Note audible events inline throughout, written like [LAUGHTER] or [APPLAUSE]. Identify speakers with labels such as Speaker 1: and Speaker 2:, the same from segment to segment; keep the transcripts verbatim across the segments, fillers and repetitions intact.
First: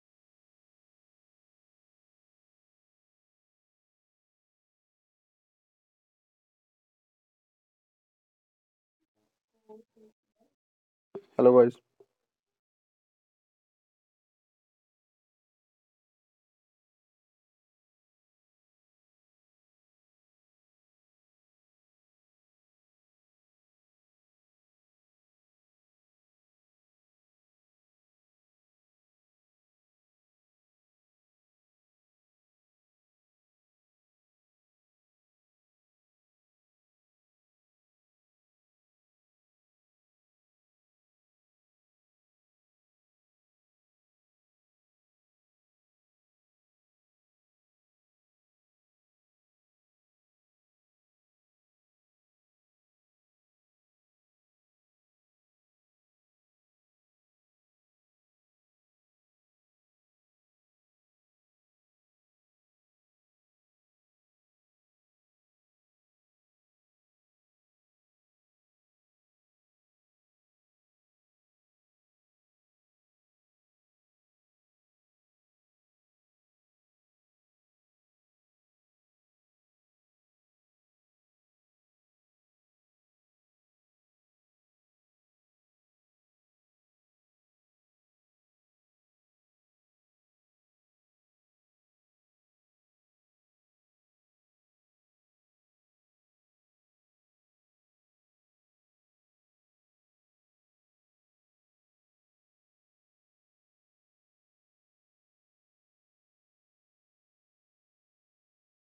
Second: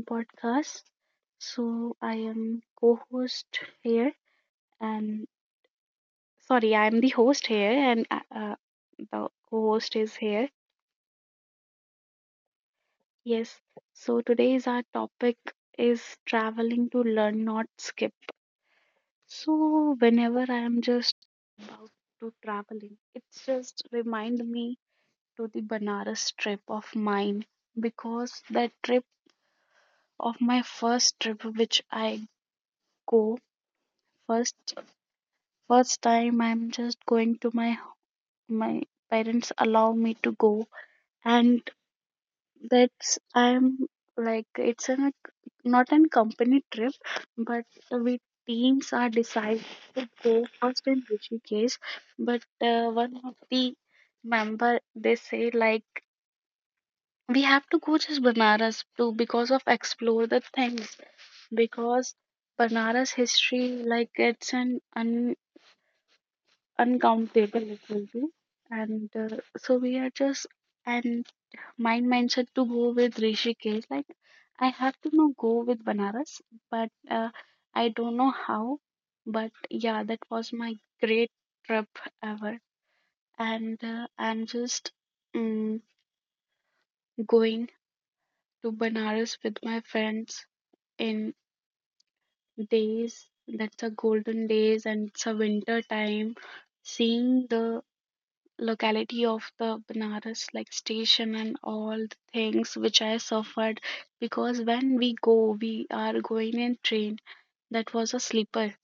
Speaker 1: podcast. So, I am co-host here, and sorry, I am the host here, and uh, uh, the co-host is here.
Speaker 2: Hello, guys.
Speaker 1: Yes. So today's our topic is traveling to learn, not skip. So whenever I am just about to traveling, it's just remind me to the Banaras trip of mine, because that trip of my first trip which I go first first time i'm just going to my my parents allow me to go, and that's i'm like it's an not an company trip, but we teams are decided to go first in Rishikesh, but uh, one of the member they say like we have to go just Banaras too because of explore the things, because Banaras history like it's an un uncountable it will be, and uh, so we are just and my mindset to go with Rishikesh, like I have to now go with Banaras, but uh, I don't know how, but yeah that was my great trip ever. And uh, i'm just mm, going to Banaras with my friends in days, that's a golden days and it's a winter time, seeing the locality of the Banaras, like station and all the things which I suffered, because when we go, we are going in train that was a sleeper.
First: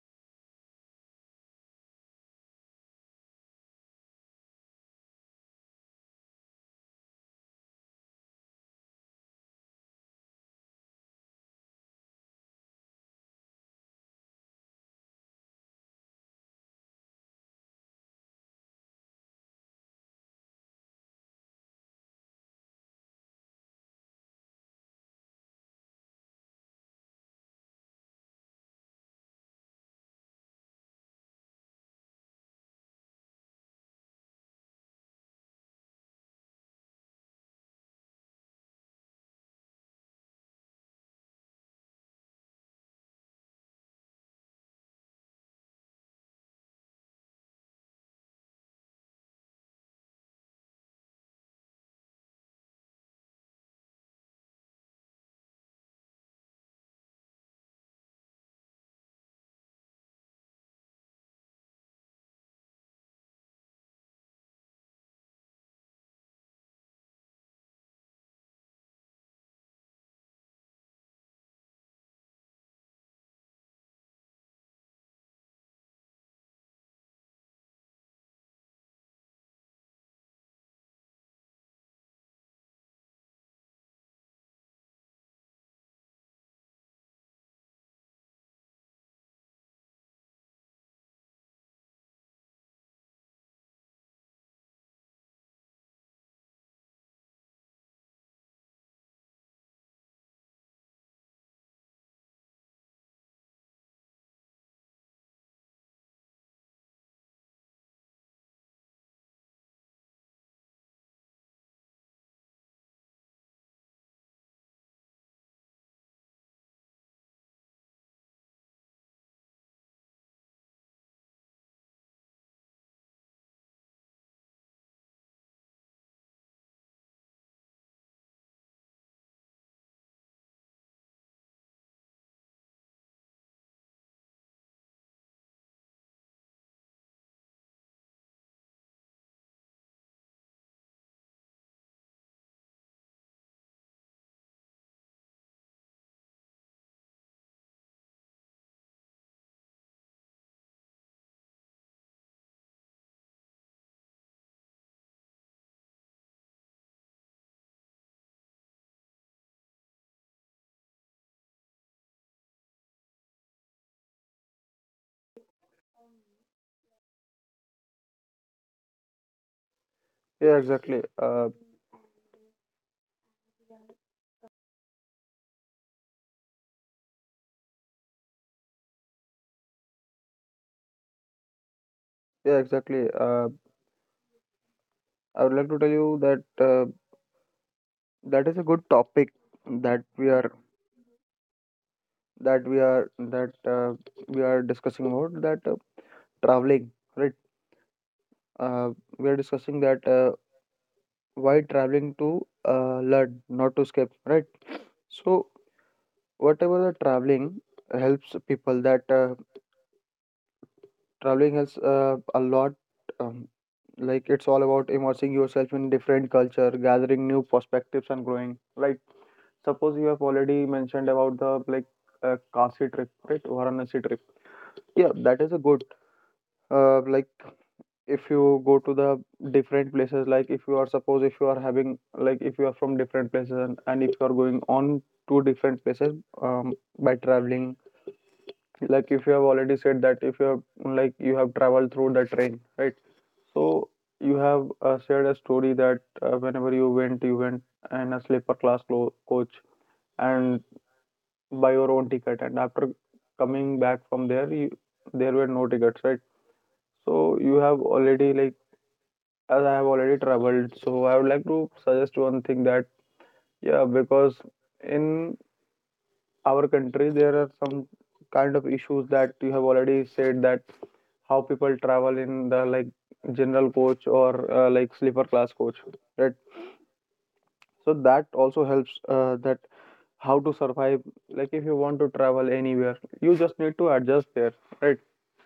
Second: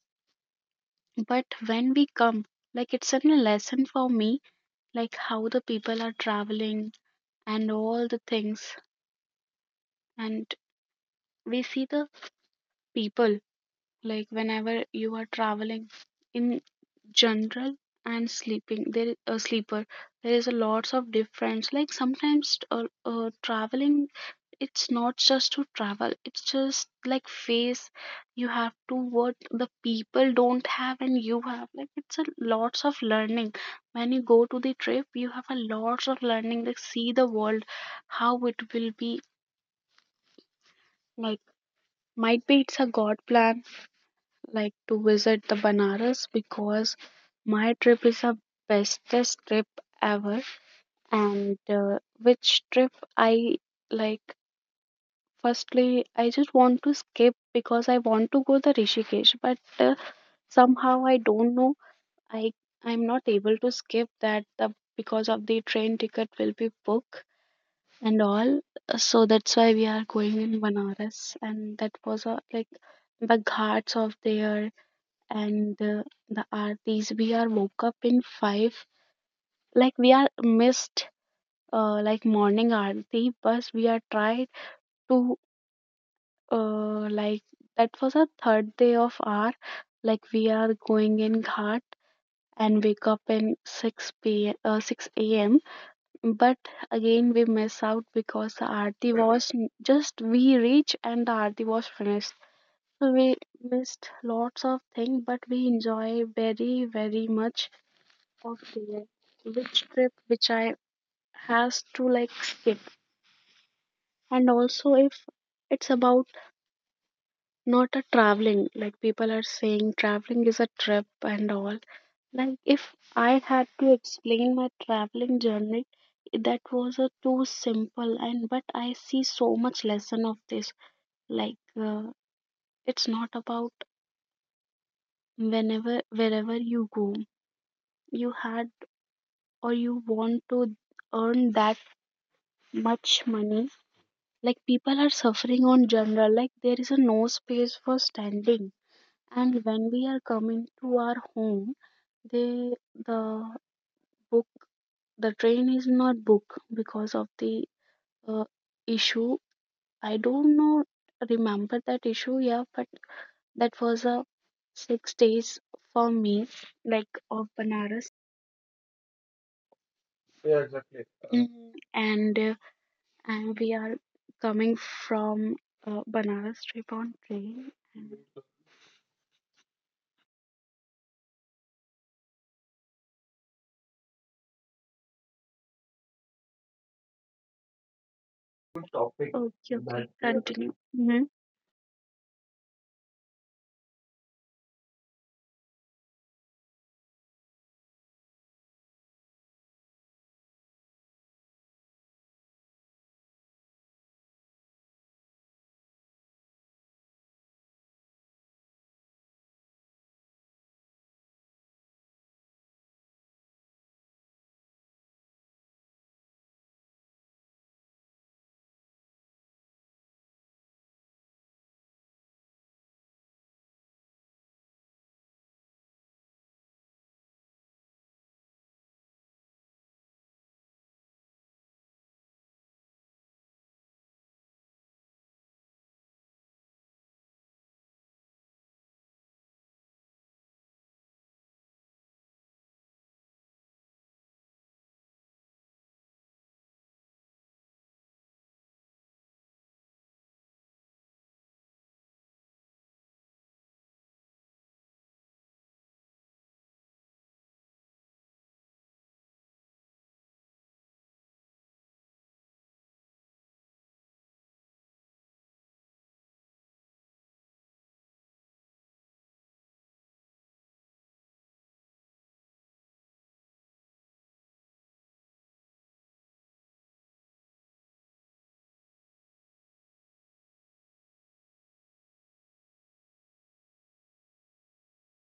Speaker 1: But when we come, like it's a lesson for me, like how the people are traveling and all the things. And we see the people, like whenever you are traveling in general and sleeping, there is a sleeper, there is a lots of difference. Like sometimes uh, uh, traveling, it's not just to travel, it's just like face, you have to what the people don't have and you have, like it's a lots of learning. When you go to the trip you have a lots of learning, like see the world how it will be, like might be it's a god plan, like to visit the Banaras, because my trip is a bestest trip ever. And uh, which trip I like. Firstly, I just want to skip because I want to go the Rishikesh, but uh, somehow I don't know. I I'm not able to skip that the, because of the train ticket will be booked and all. So that's why we are going in Banaras, and that was uh, like the ghats of there and uh, the aartis. We are woke up in five. Like we are missed uh, like morning aarti, but we are tried to uh, like that was our third day of our, like we are going in ghat and wake up in six p m p m, uh, six a m a.m, but again we miss out because the aarti was n- just we reach and the aarti was finished. So we missed lots of things, but we enjoy very very much of the which trip which I has to like skip. And also if it's about not a traveling, like people are saying traveling is a trip and all, like if I had to explain my traveling journey, that was a too simple, and but I see so much lesson of this. Like uh, it's not about whenever wherever you go, you had or you want to earn that much money, like people are suffering on general, like there is a no space for standing. And when we are coming to our home, they the book the train is not booked because of the uh, issue, I don't know, remember that issue, yeah, but that was a six days for me, like of Banaras.
Speaker 2: Yeah,
Speaker 1: Yeah,
Speaker 2: exactly.
Speaker 1: exactly.
Speaker 2: Uh,
Speaker 1: Uh, Mhm. And uh, and we are coming from uh, Banaras trip on train and
Speaker 2: yeah, exactly. Uh, I would like to tell you that uh, that is a good
Speaker 1: topic,
Speaker 2: topic
Speaker 1: okay, okay,
Speaker 2: that
Speaker 1: that
Speaker 2: we are
Speaker 1: continue. Mm-hmm.
Speaker 2: that we are that uh, we are discussing about that uh, traveling, right? Uh, we are discussing that uh, why traveling to uh, learn, not to escape, right? So whatever the traveling helps people, that uh, traveling helps uh, a lot. Um, like it's all about immersing yourself in different culture, gathering new perspectives, and growing, Like. suppose you have already mentioned about the like uh, Kashi trip, right? Varanasi trip. Yeah, that is a good. Uh, like if you go to the different places, like if you are suppose if you are having like if you are from different places and, and if you are going on to different places um, by traveling, like if you have already said that if you have like you have traveled through the train, right? So you have uh, shared a story that uh, whenever you went, you went in a sleeper class clo- coach and buy your own ticket and after coming back from there you, there were no tickets, right? So you have already like, as I have already traveled, so I would like to suggest one thing, that, yeah, because in our country there are some kind of issues that you have already said, that how people travel in the like general coach or uh, like sleeper class coach, right? So that also helps, uh, that how to survive. Like if you want to travel anywhere, you just need to adjust there, right?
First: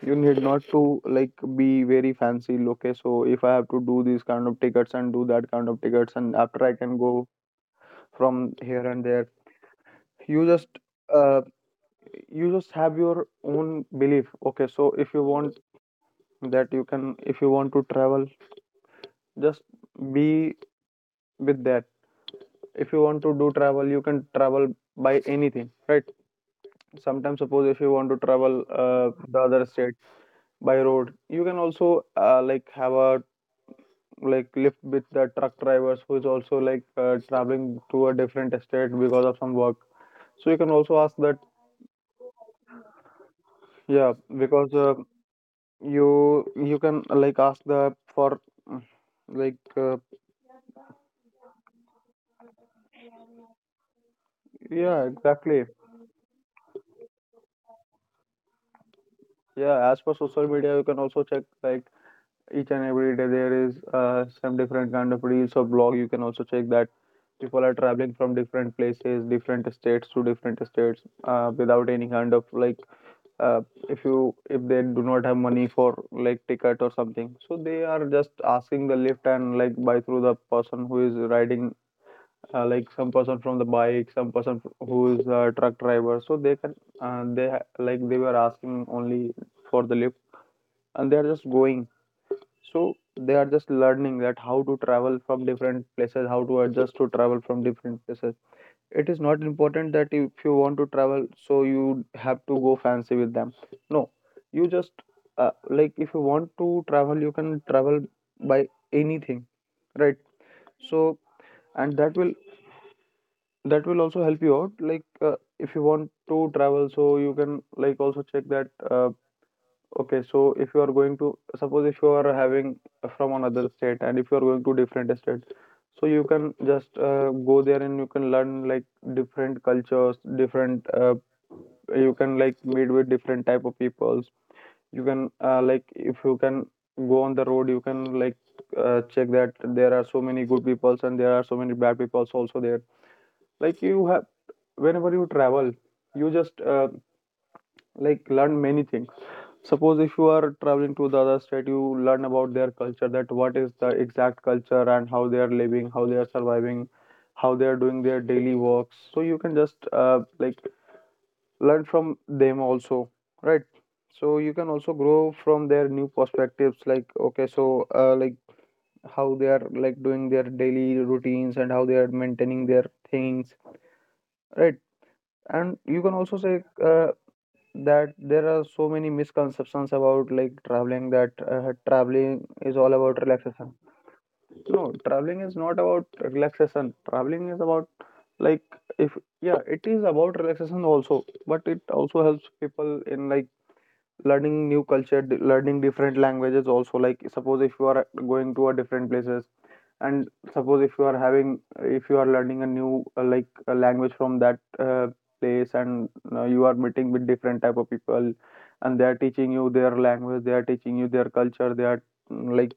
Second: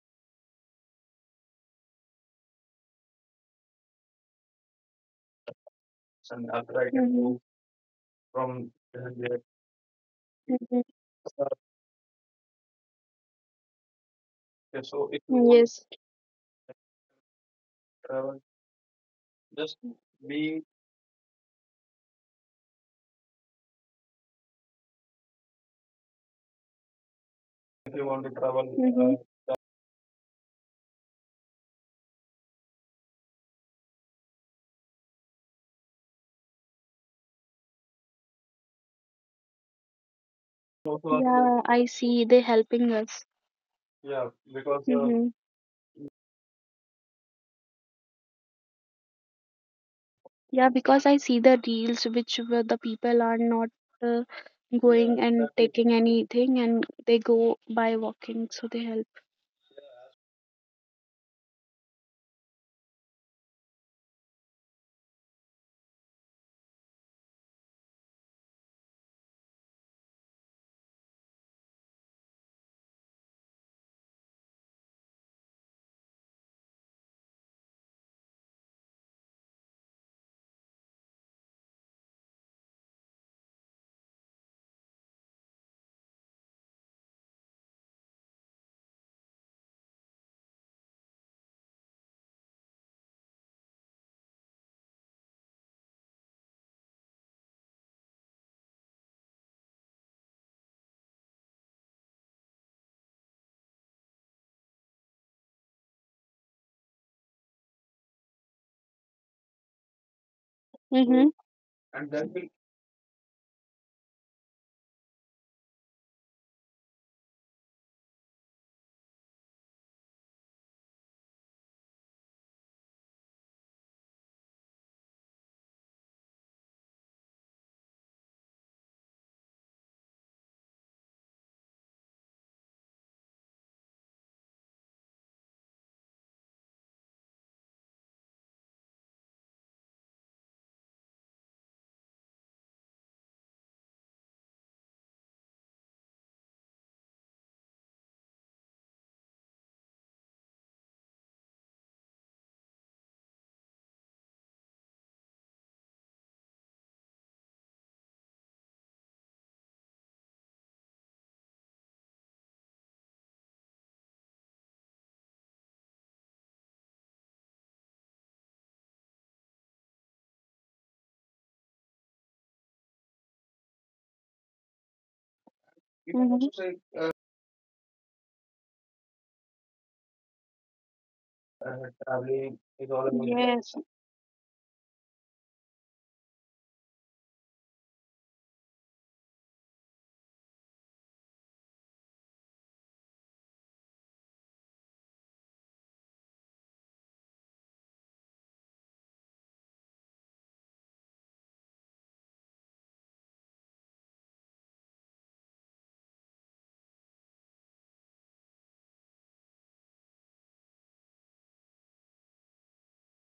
Speaker 2: You need not to, like, be very fancy. Okay, so if I have to do these kind of tickets and do that kind of tickets and
Speaker 1: And
Speaker 2: after I
Speaker 1: after I
Speaker 2: can
Speaker 1: can.
Speaker 2: go
Speaker 1: Mhm.
Speaker 2: from
Speaker 1: From
Speaker 2: here and there.
Speaker 1: there.
Speaker 2: you just
Speaker 1: Mhm.
Speaker 2: uh,
Speaker 1: Uh,
Speaker 2: you just have your own belief. Okay,
Speaker 1: okay,
Speaker 2: so
Speaker 1: so
Speaker 2: if
Speaker 1: if
Speaker 2: you
Speaker 1: you want.
Speaker 2: want,
Speaker 1: Yes. To like,
Speaker 2: that you can, if you want to travel,
Speaker 1: travel,
Speaker 2: just
Speaker 1: just
Speaker 2: be
Speaker 1: be.
Speaker 2: with that. If you want to do travel, you can travel by anything, right? Sometimes suppose if
Speaker 1: If
Speaker 2: you
Speaker 1: you
Speaker 2: want to
Speaker 1: want to travel.
Speaker 2: travel uh,
Speaker 1: Hmm.
Speaker 2: the other state by road, you can also, uh, like, have a like lift with the truck drivers who is also like uh, traveling to a different state because of some work. So you can
Speaker 1: Uh,
Speaker 2: also
Speaker 1: also, are
Speaker 2: ask that,
Speaker 1: there- Yeah, I see they helping us.
Speaker 2: yeah,
Speaker 1: Yeah,
Speaker 2: because
Speaker 1: because uh,
Speaker 2: uh,
Speaker 1: Mm-hmm.
Speaker 2: you you can like ask the for mm, like uh,
Speaker 1: Yeah, because I see the reels which where the people are not uh, yeah,
Speaker 2: yeah,
Speaker 1: going yeah, and exactly
Speaker 2: exactly.
Speaker 1: taking anything, and they go by walking, so they help.
Speaker 2: Yeah, as per social media, you can also check, like, each and every day there is uh, some different kind of reels or blog. You can also check that people are traveling from different places, different states to different states, uh, without any kind of like uh, if you, if they do not have money for like ticket or something, so they are just asking the lift and like by through the person who is riding, uh, like some person from the bike, some person who is a truck driver, so they can, uh, they ha- like they were asking only for the lift and they are just going. So they are just learning that how to travel from different places, how to adjust to travel from different places. It is not important that if you want to travel, so you have to go fancy with them. No, you just uh, like if you want to travel, you can travel by anything, right? So
Speaker 1: Mm-hmm. So
Speaker 2: and
Speaker 1: and
Speaker 2: that
Speaker 1: then
Speaker 2: will,
Speaker 1: we
Speaker 2: that will also help you out. Like uh, if you want to travel, so you can like also check that. Uh, Okay, so if you are going to suppose if you are having from another state and if you are going to different states, so you can just uh, go there and you can learn, like, different cultures, different, uh, you can like meet with different type of peoples. You can uh, like if you can go on the road, you can like uh, check that there are so many good peoples and there are so many bad peoples also there. Like you have, whenever you travel, you just uh, like learn many things. Suppose if you are traveling to the other state, you learn about their culture, that what is the exact culture and how they are living, how they are surviving, how they are doing their daily works. So you can just uh, like learn from them also, right? So you can also grow from their new perspectives, like, okay, so uh, like how they are like doing their daily routines and how they are maintaining their things, right?
Speaker 1: you
Speaker 2: And
Speaker 1: can. Hmm.
Speaker 2: you
Speaker 1: Also
Speaker 2: can
Speaker 1: say
Speaker 2: also say
Speaker 1: uh,
Speaker 2: uh, that there are so many misconceptions about like traveling, that
Speaker 1: uh,
Speaker 2: uh,
Speaker 1: traveling is
Speaker 2: traveling
Speaker 1: all
Speaker 2: is
Speaker 1: about that.
Speaker 2: all about
Speaker 1: Yes.
Speaker 2: relaxation. No, traveling is not about relaxation. Traveling is about, like, if, yeah, it is about relaxation also, but it also helps people in like learning new culture, d- learning different languages also. Like suppose if you are going to a different places and suppose if you are having, if you are learning a new uh, like a language from that uh, place, and uh, you are meeting with different type of people, and they are teaching you their language, they are teaching you their culture, they are mm, like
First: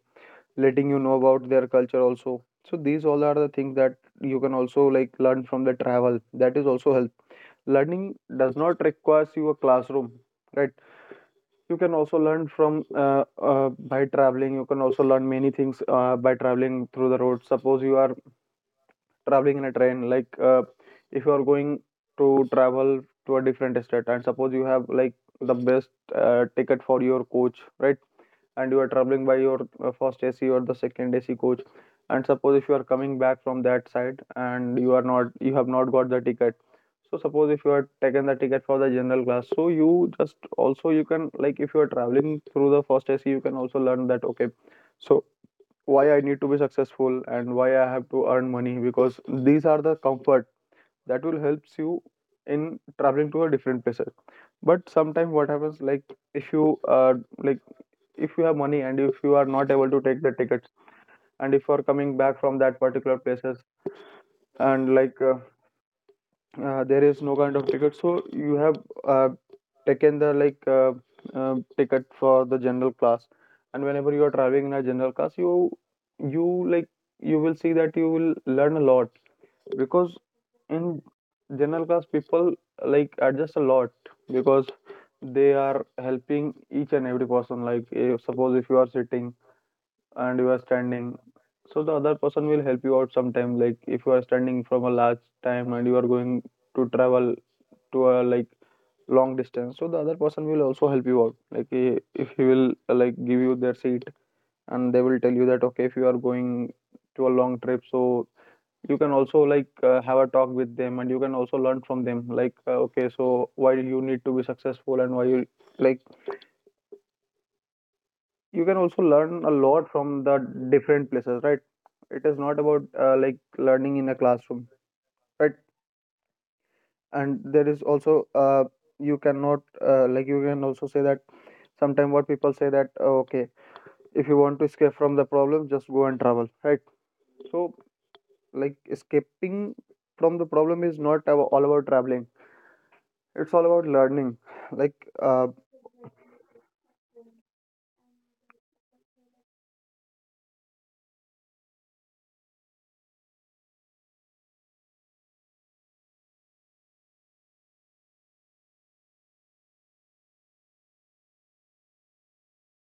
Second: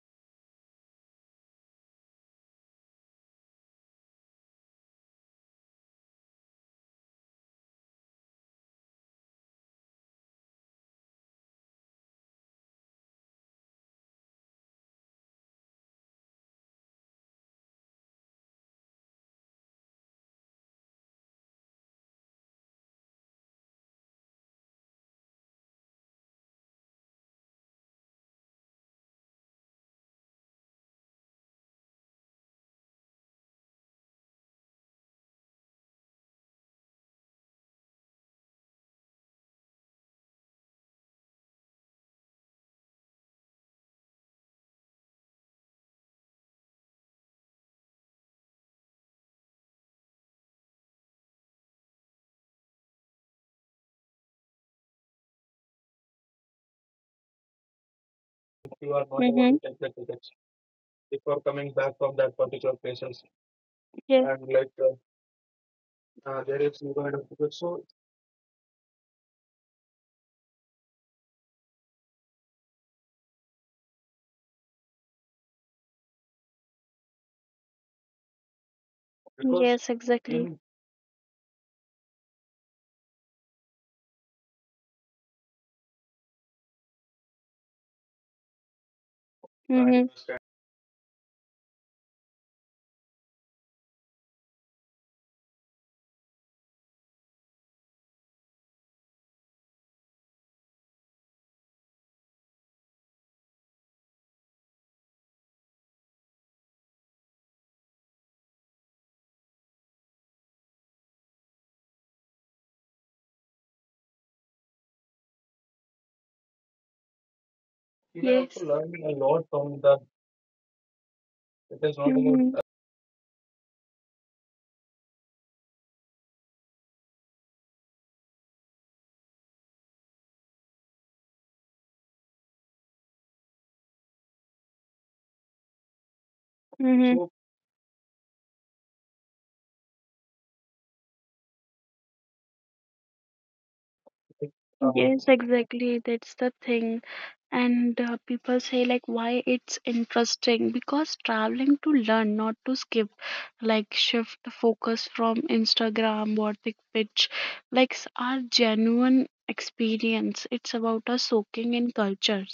Speaker 2: letting you know about their culture also. So these all are the things that you can also like learn from the travel, that is also help. Learning does not requires you a classroom, right? You can also learn from uh, uh, by traveling. You can also learn many things uh, by traveling through the road. Suppose you are traveling in a train, like uh, if you are going to travel to a different state, and suppose you have like the best uh, ticket for your coach, right? And you are traveling by your uh, first AC or the second AC coach, and suppose if you are coming back from that side and you are not, you have not got the ticket. So suppose if you are taken the ticket for the general class, so you just also, you can, like, if you are traveling through the first AC, you can also learn that, okay, so why I need to be successful and why I have to earn money, because these are the comfort that will helps you in traveling to a different places. But sometimes what happens, like if you uh, like if you have money and
Speaker 1: If
Speaker 2: if
Speaker 1: you are
Speaker 2: you
Speaker 1: not
Speaker 2: are
Speaker 1: about.
Speaker 2: not
Speaker 1: Mm-hmm.
Speaker 2: able to
Speaker 1: To take the
Speaker 2: take the
Speaker 1: tickets.
Speaker 2: tickets and if
Speaker 1: Before
Speaker 2: you are
Speaker 1: coming
Speaker 2: coming
Speaker 1: back
Speaker 2: back
Speaker 1: from
Speaker 2: from
Speaker 1: that
Speaker 2: that
Speaker 1: particular
Speaker 2: particular
Speaker 1: places.
Speaker 2: places
Speaker 1: Yes. And
Speaker 2: and
Speaker 1: like
Speaker 2: like
Speaker 1: uh,
Speaker 2: uh,
Speaker 1: uh,
Speaker 2: uh,
Speaker 1: there
Speaker 2: there
Speaker 1: is
Speaker 2: is
Speaker 1: no
Speaker 2: no
Speaker 1: kind
Speaker 2: kind
Speaker 1: of
Speaker 2: of
Speaker 1: because
Speaker 2: ticket,
Speaker 1: so
Speaker 2: so you have uh, taken the like uh, uh, ticket for the general class. And whenever you are traveling in a general class, you you like, you will see that you will learn a lot,
Speaker 1: because
Speaker 2: because
Speaker 1: yes, exactly, even
Speaker 2: in general class people like adjust a lot, because they are helping each and every person, like if, suppose if you are sitting
Speaker 1: I. Mm-hmm.
Speaker 2: and you are
Speaker 1: Understand.
Speaker 2: standing, so the other person will help you out sometime, like if you are standing from a large time and you are going to travel to a like long distance, so the other person will also help you out, like, eh, if he will uh, like give you their seat, and they will tell you that, okay, if you are going to a long trip, so you can also like uh, have a talk with them and you can also learn from them, like uh, okay, so why you need to be successful and why you, like, you
Speaker 1: You
Speaker 2: can
Speaker 1: can
Speaker 2: also
Speaker 1: also. Yes. Learn
Speaker 2: learn a
Speaker 1: a
Speaker 2: lot
Speaker 1: lot
Speaker 2: from
Speaker 1: from
Speaker 2: the
Speaker 1: the.
Speaker 2: different places, right?
Speaker 1: It is
Speaker 2: It
Speaker 1: not about.
Speaker 2: is not
Speaker 1: Mm-hmm. uh,
Speaker 2: about uh, like learning in a classroom, right? And there is also uh, you cannot uh, like, you can also say that, sometimes what people say, that, "Oh, okay, if you want to escape from the problem, just go and travel," right?
Speaker 1: Mm-hmm. So,
Speaker 2: So like escaping from the problem is not ab- all about traveling. It's all about learning. [SIGHS]
Speaker 1: like,
Speaker 2: Like
Speaker 1: uh,
Speaker 2: uh,
Speaker 1: yes, exactly. That's the thing. And uh, people say, like, why it's interesting because traveling to learn, not to skip, like, shift the focus from Instagram, or the pitch, like, s- our genuine experience. It's about us soaking in culture,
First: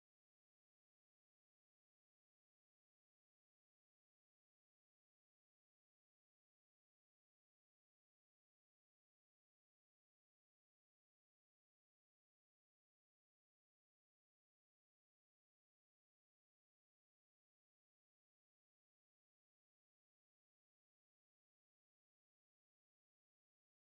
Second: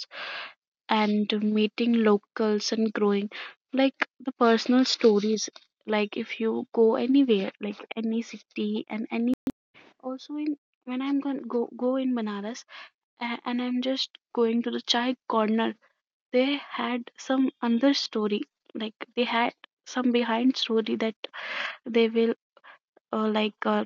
Speaker 1: and meeting locals and growing, like the personal stories, like if you go anywhere, like any city and any also in. When i'm going go go in Banaras, a- and i'm just going to the chai corner, they had some other story, like they had some behind story that they will uh, like uh,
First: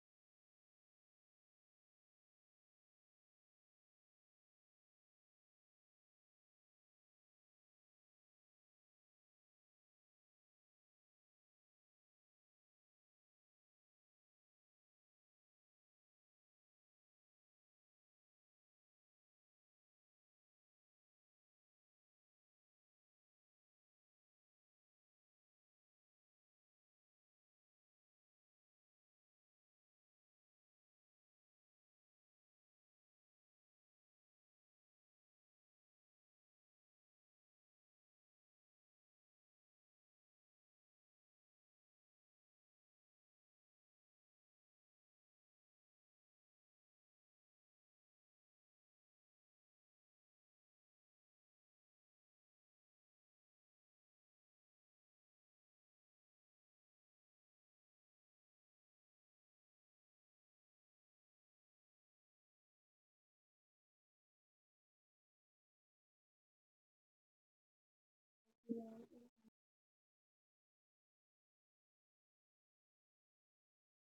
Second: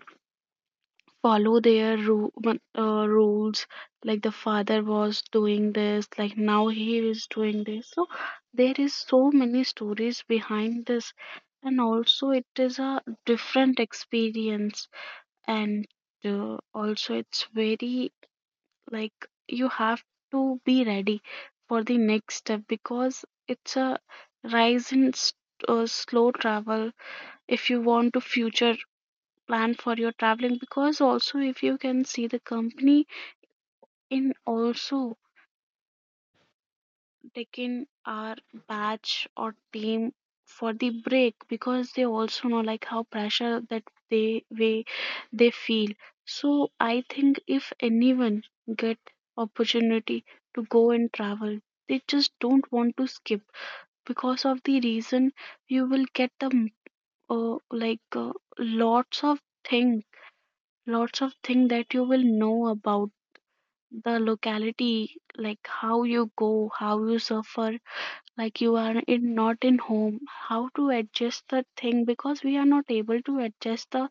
Speaker 1: follow their ru- mon- uh, rules, like the father was doing this, like now he is doing this. So there is so many stories behind this, and also it is a different experience. And uh, also it's very, like, you have to be ready for the next step because it's a rise in s- uh, slow travel, if you want to future plan for your traveling, because also if you can see the company in also taking our batch or team for the break, because they also know like how pressure that they way they feel. So I think if anyone get opportunity to go and travel, they just don't want to skip because of the reason. You will get the m- uh, like uh, lots of thing lots of thing that you will know about the locality, like how you go, how you suffer, like you are in not in home, how to adjust the thing, because we are not able to adjust the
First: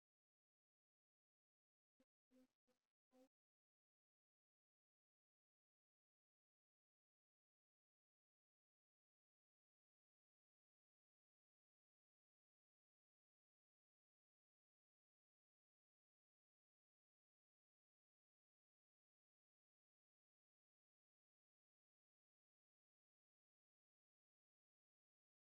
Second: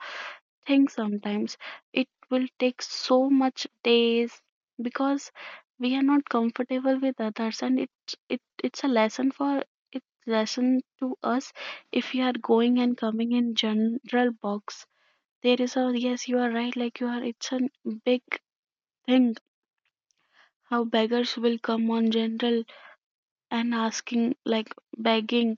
Speaker 1: thing sometimes, it will take so much days because we are not comfortable with others. And it's it, it's a lesson for, it's lesson to us. If you are going and coming in general box, there is a yes you are right, like you are, it's a big thing, how beggars will come on general and asking like begging,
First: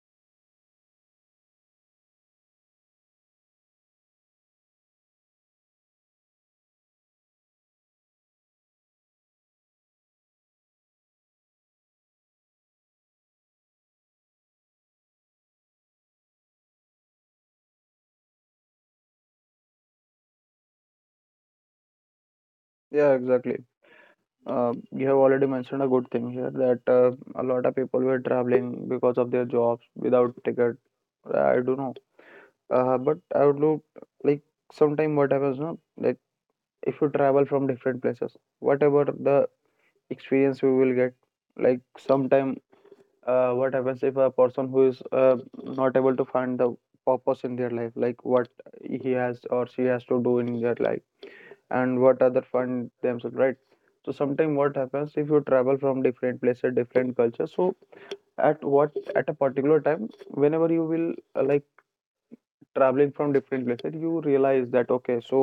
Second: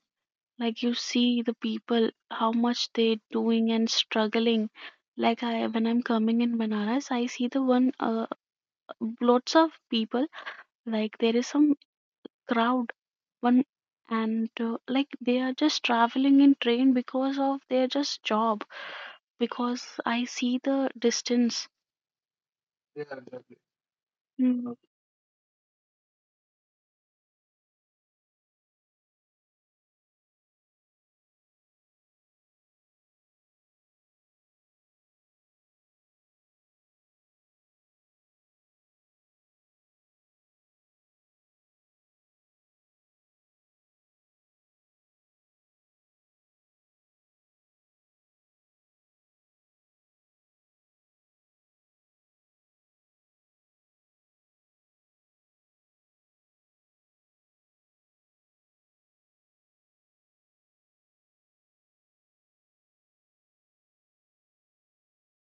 Speaker 1: like you see the people how much they doing and struggling, like I, when i'm coming in Banaras I see the one uh, lots of people, like there is some crowd one. And uh, like they are just traveling in train because of their just job, because I see the distance. Yeah,
Speaker 2: yeah,
Speaker 1: exactly.
Speaker 2: exactly.
Speaker 1: Mm-hmm.
Speaker 2: Uh, you have already mentioned a good thing here, that uh, a lot of people were traveling because of their jobs without ticket. I don't know. Uh, but I would look like, sometime what happens, no? Like if you travel from different places, whatever the experience you will get, like sometime uh, what happens if a person who is uh, not able to find the purpose in their life, like what he has or she has to do in their life, and what other find themselves, right? So sometimes what happens, if you travel from different places, different culture, so at what, at a particular time, whenever you will uh, like traveling from different places, you realize that, okay, so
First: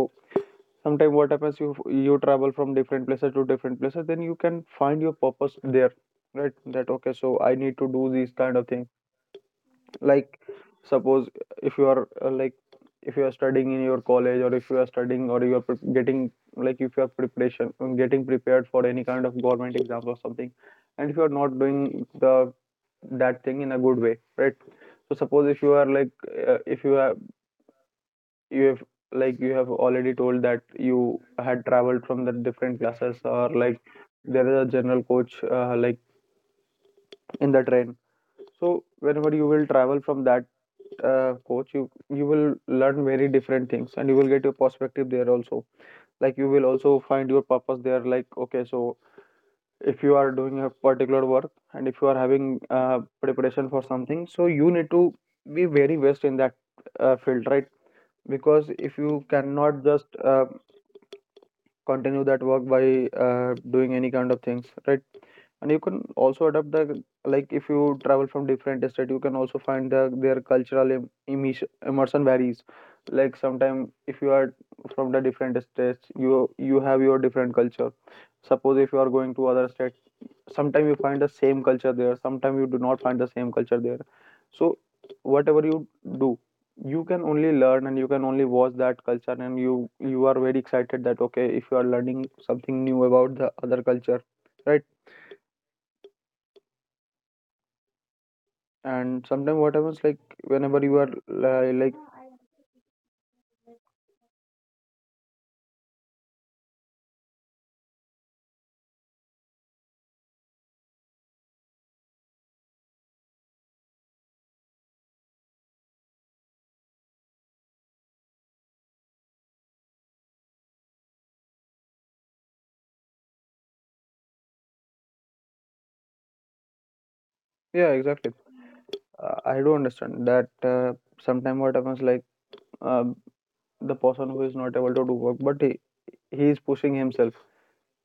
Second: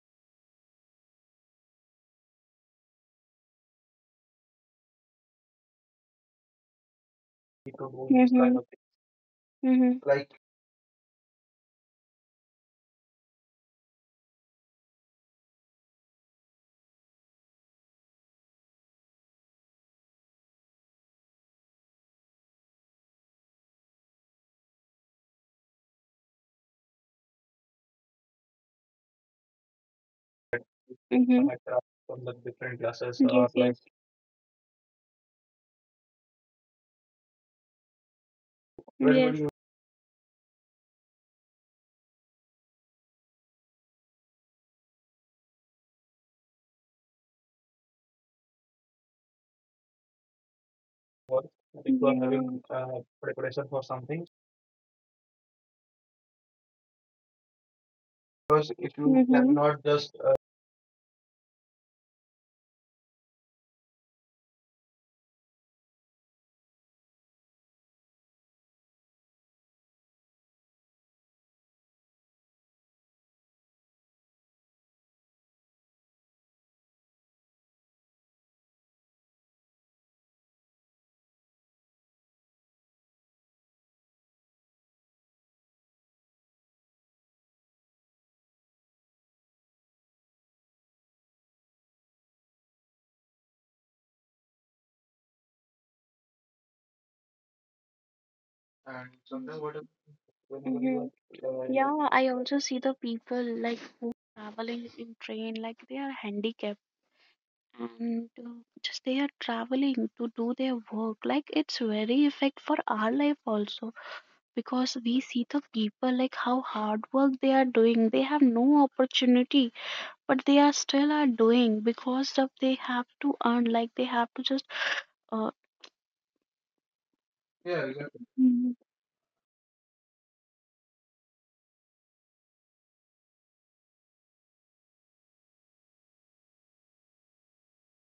Speaker 2: sometimes what happens, you you travel from different places to different places, then you can find your purpose there, right? That okay, so I need to
Speaker 1: People
Speaker 2: do these kind
Speaker 1: who-
Speaker 2: of things,
Speaker 1: Mhm. Mhm.
Speaker 2: like suppose if you are uh, like if you are studying in your college, or if you are studying, or you are pre- getting, like if you are preparation, um, getting prepared for any kind of government exams or something, and if you are not doing the that thing in a good way, right? So suppose if you are like, uh, if you have, you have, like you have already told that you
Speaker 1: Mhm.
Speaker 2: had
Speaker 1: Connect up
Speaker 2: traveled from
Speaker 1: from
Speaker 2: the
Speaker 1: the
Speaker 2: different
Speaker 1: different
Speaker 2: classes,
Speaker 1: classes or
Speaker 2: or
Speaker 1: yes, like
Speaker 2: like
Speaker 1: yes.
Speaker 2: there is a general coach, uh, like in the train. So
Speaker 1: Whenever.
Speaker 2: whenever
Speaker 1: Yes. You
Speaker 2: you will travel from that uh, coach, you you will learn very different things, and you will get your perspective there also, like you will also find your purpose there, like okay, so if you are doing a particular
Speaker 1: work,
Speaker 2: work,
Speaker 1: I
Speaker 2: and
Speaker 1: think
Speaker 2: if
Speaker 1: you
Speaker 2: you
Speaker 1: are
Speaker 2: are
Speaker 1: yeah, having.
Speaker 2: having
Speaker 1: Yeah. uh,
Speaker 2: uh,
Speaker 1: preparation
Speaker 2: preparation
Speaker 1: for
Speaker 2: for
Speaker 1: something.
Speaker 2: something, so you need to be very best in that uh, field, right?
Speaker 1: Because
Speaker 2: Because
Speaker 1: if
Speaker 2: if
Speaker 1: you have.
Speaker 2: you
Speaker 1: Mhm. Not
Speaker 2: cannot just
Speaker 1: just uh,
Speaker 2: uh, continue that work by uh, doing any kind of things, right? And you can also adapt the, like if you travel from different state, you can also find the, their cultural im- immersion immersion varies. Like sometime, if you are from the different states, you you have your different culture. Suppose if you are going to other state, sometime you find the same culture there, sometime you do not find the same culture there. So whatever you do, you can only learn and you can only watch that culture, and you you are very excited that okay, if you are learning something new about the other culture, right?
Speaker 1: and
Speaker 2: And
Speaker 1: sometimes what
Speaker 2: sometimes what
Speaker 1: happens
Speaker 2: happens, like
Speaker 1: whenever. Mhm.
Speaker 2: whenever you are
Speaker 1: You are uh,
Speaker 2: li-
Speaker 1: yeah, I
Speaker 2: like
Speaker 1: also see the people like who traveling in train, like they are handicapped, and uh, just they are traveling to do their work. Like it's very effect for our life also, because we see the people like how hard work they are doing. They have no opportunity but they are still are doing because of they have to earn, like they have to just uh, yeah,
Speaker 2: yeah,
Speaker 1: exactly.
Speaker 2: exactly.
Speaker 1: Mm.
Speaker 2: Uh, I do understand that uh, sometimes what happens, like uh, the person who is not able to do work, but he, he is pushing himself.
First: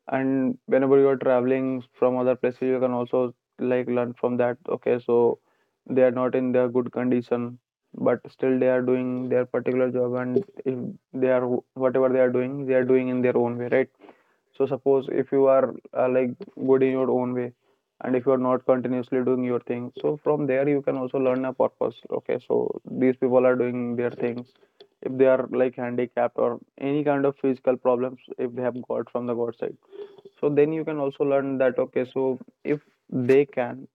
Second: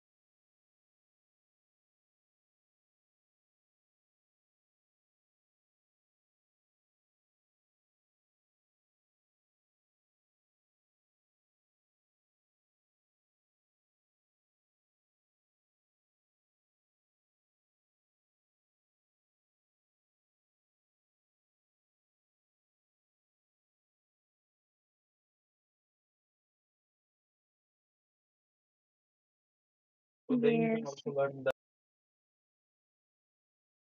Speaker 2: And whenever you are traveling from other places, you can also like learn from that. Okay, so they are not in their good condition, but still they are doing their particular job, and if they are, whatever they are doing, they are doing in their own way, right? So suppose if you are uh, like good in your own way, and if you are not continuously doing your thing, so from there you can also learn a purpose. Okay, so these people are doing their things. If they are like handicapped or any kind of physical problems, if they have got from the God side, so
Speaker 1: So then
Speaker 2: then
Speaker 1: you
Speaker 2: you
Speaker 1: can
Speaker 2: can
Speaker 1: yes
Speaker 2: also
Speaker 1: also
Speaker 2: learn
Speaker 1: learn
Speaker 2: that. Okay, so if they can,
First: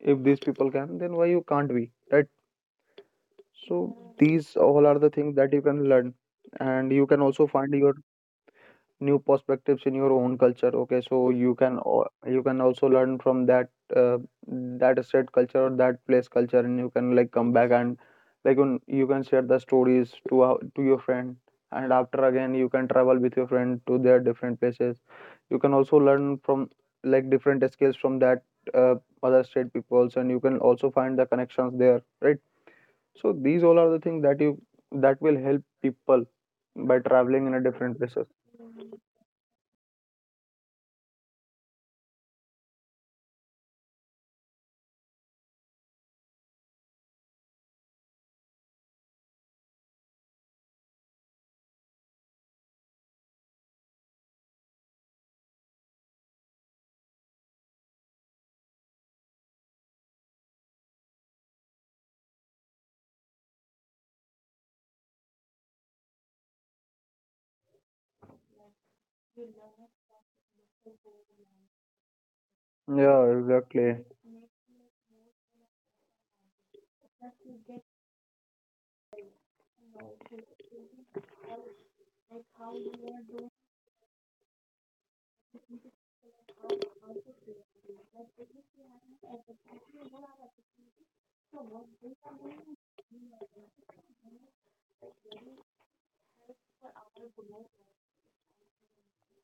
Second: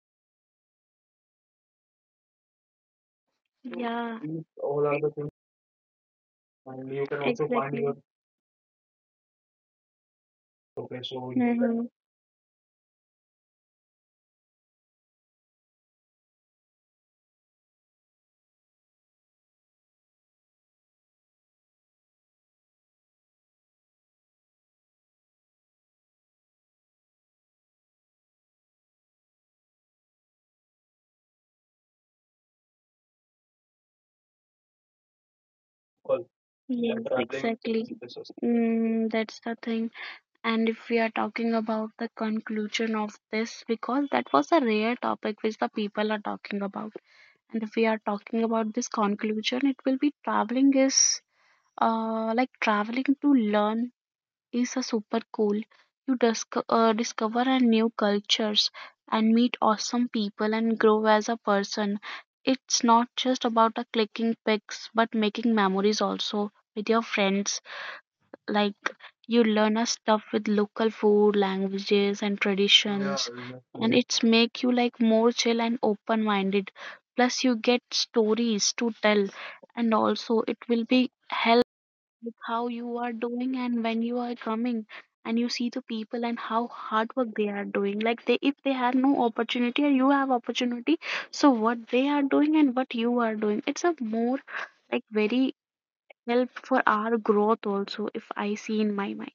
Speaker 2: if these people can, then why you can't be. Right.
Speaker 1: that
Speaker 2: So
Speaker 1: yeah these
Speaker 2: these
Speaker 1: all
Speaker 2: all
Speaker 1: are
Speaker 2: are
Speaker 1: the
Speaker 2: the
Speaker 1: things,
Speaker 2: things that you can learn,
Speaker 1: and
Speaker 2: and
Speaker 1: you
Speaker 2: you can
Speaker 1: can also
Speaker 2: also
Speaker 1: find your
Speaker 2: find your
Speaker 1: exactly
Speaker 2: new perspectives in your own culture.
Speaker 1: okay.
Speaker 2: Okay,
Speaker 1: So
Speaker 2: so
Speaker 1: you
Speaker 2: you
Speaker 1: can
Speaker 2: can
Speaker 1: hmm
Speaker 2: al- you can also learn from that uh, that state culture or that place culture, and you can like come back and like un- you can share the stories to our- to your friend, and after again you can travel with your friend to their different places. You can also learn from, like different skills from that uh, other state peoples, and you can also find the connections there, right? So these all are the things that you, that will help
Speaker 1: all
Speaker 2: people
Speaker 1: yeah,
Speaker 2: by
Speaker 1: yes, that traveling to
Speaker 2: traveling in a
Speaker 1: exactly different
Speaker 2: different
Speaker 1: places.
Speaker 2: places.
Speaker 1: Mm, that's the thing. And if we are talking about the conclusion of this, because that was a rare topic which the people are talking about. And if we are talking about this conclusion, it will be traveling is. Uh, like traveling to learn is a super cool. You disco- uh, discover a new cultures and meet awesome people and grow as a person. It's not just about a clicking pics, but making memories also with your friends. Like you learn a stuff with local food, languages, and
Speaker 2: Yeah,
Speaker 1: traditions, and
Speaker 2: exactly.
Speaker 1: it's make you like more chill and open minded. Plus, you get stories to tell, and also it will be help, like how you are doing and when you are coming and you see the people and how hard work they are doing, like they, if they have no opportunity and you have opportunity, so what they are doing and what you are doing, it's a more, like very help for our growth also, if I see in my mind.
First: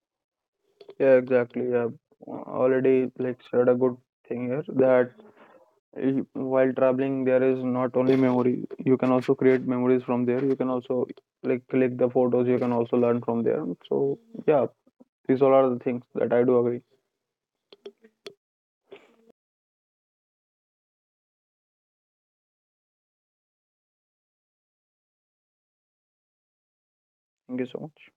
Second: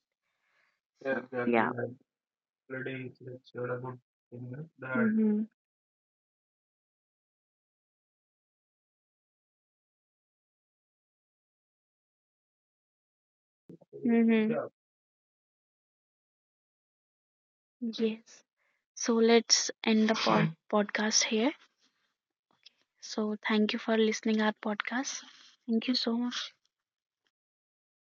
Speaker 2: Yeah,
Speaker 1: Yeah, exactly. Yeah,
Speaker 2: exactly. Yeah,
Speaker 1: like, pretty,
Speaker 2: already
Speaker 1: it's
Speaker 2: like
Speaker 1: it's
Speaker 2: said a good
Speaker 1: you
Speaker 2: thing here
Speaker 1: that
Speaker 2: that
Speaker 1: mm-hmm.
Speaker 2: i- while traveling, there is not only memory. You can also create memories from there. You can also like click the photos. You can also learn from there. So
Speaker 1: Mm-hmm.
Speaker 2: yeah, these all are the things that I do agree.
Speaker 1: Yeah. Yes. So let's end the pod- [LAUGHS] podcast here, so thank you for listening our podcast, thank you so much.
Speaker 2: Thank you so much.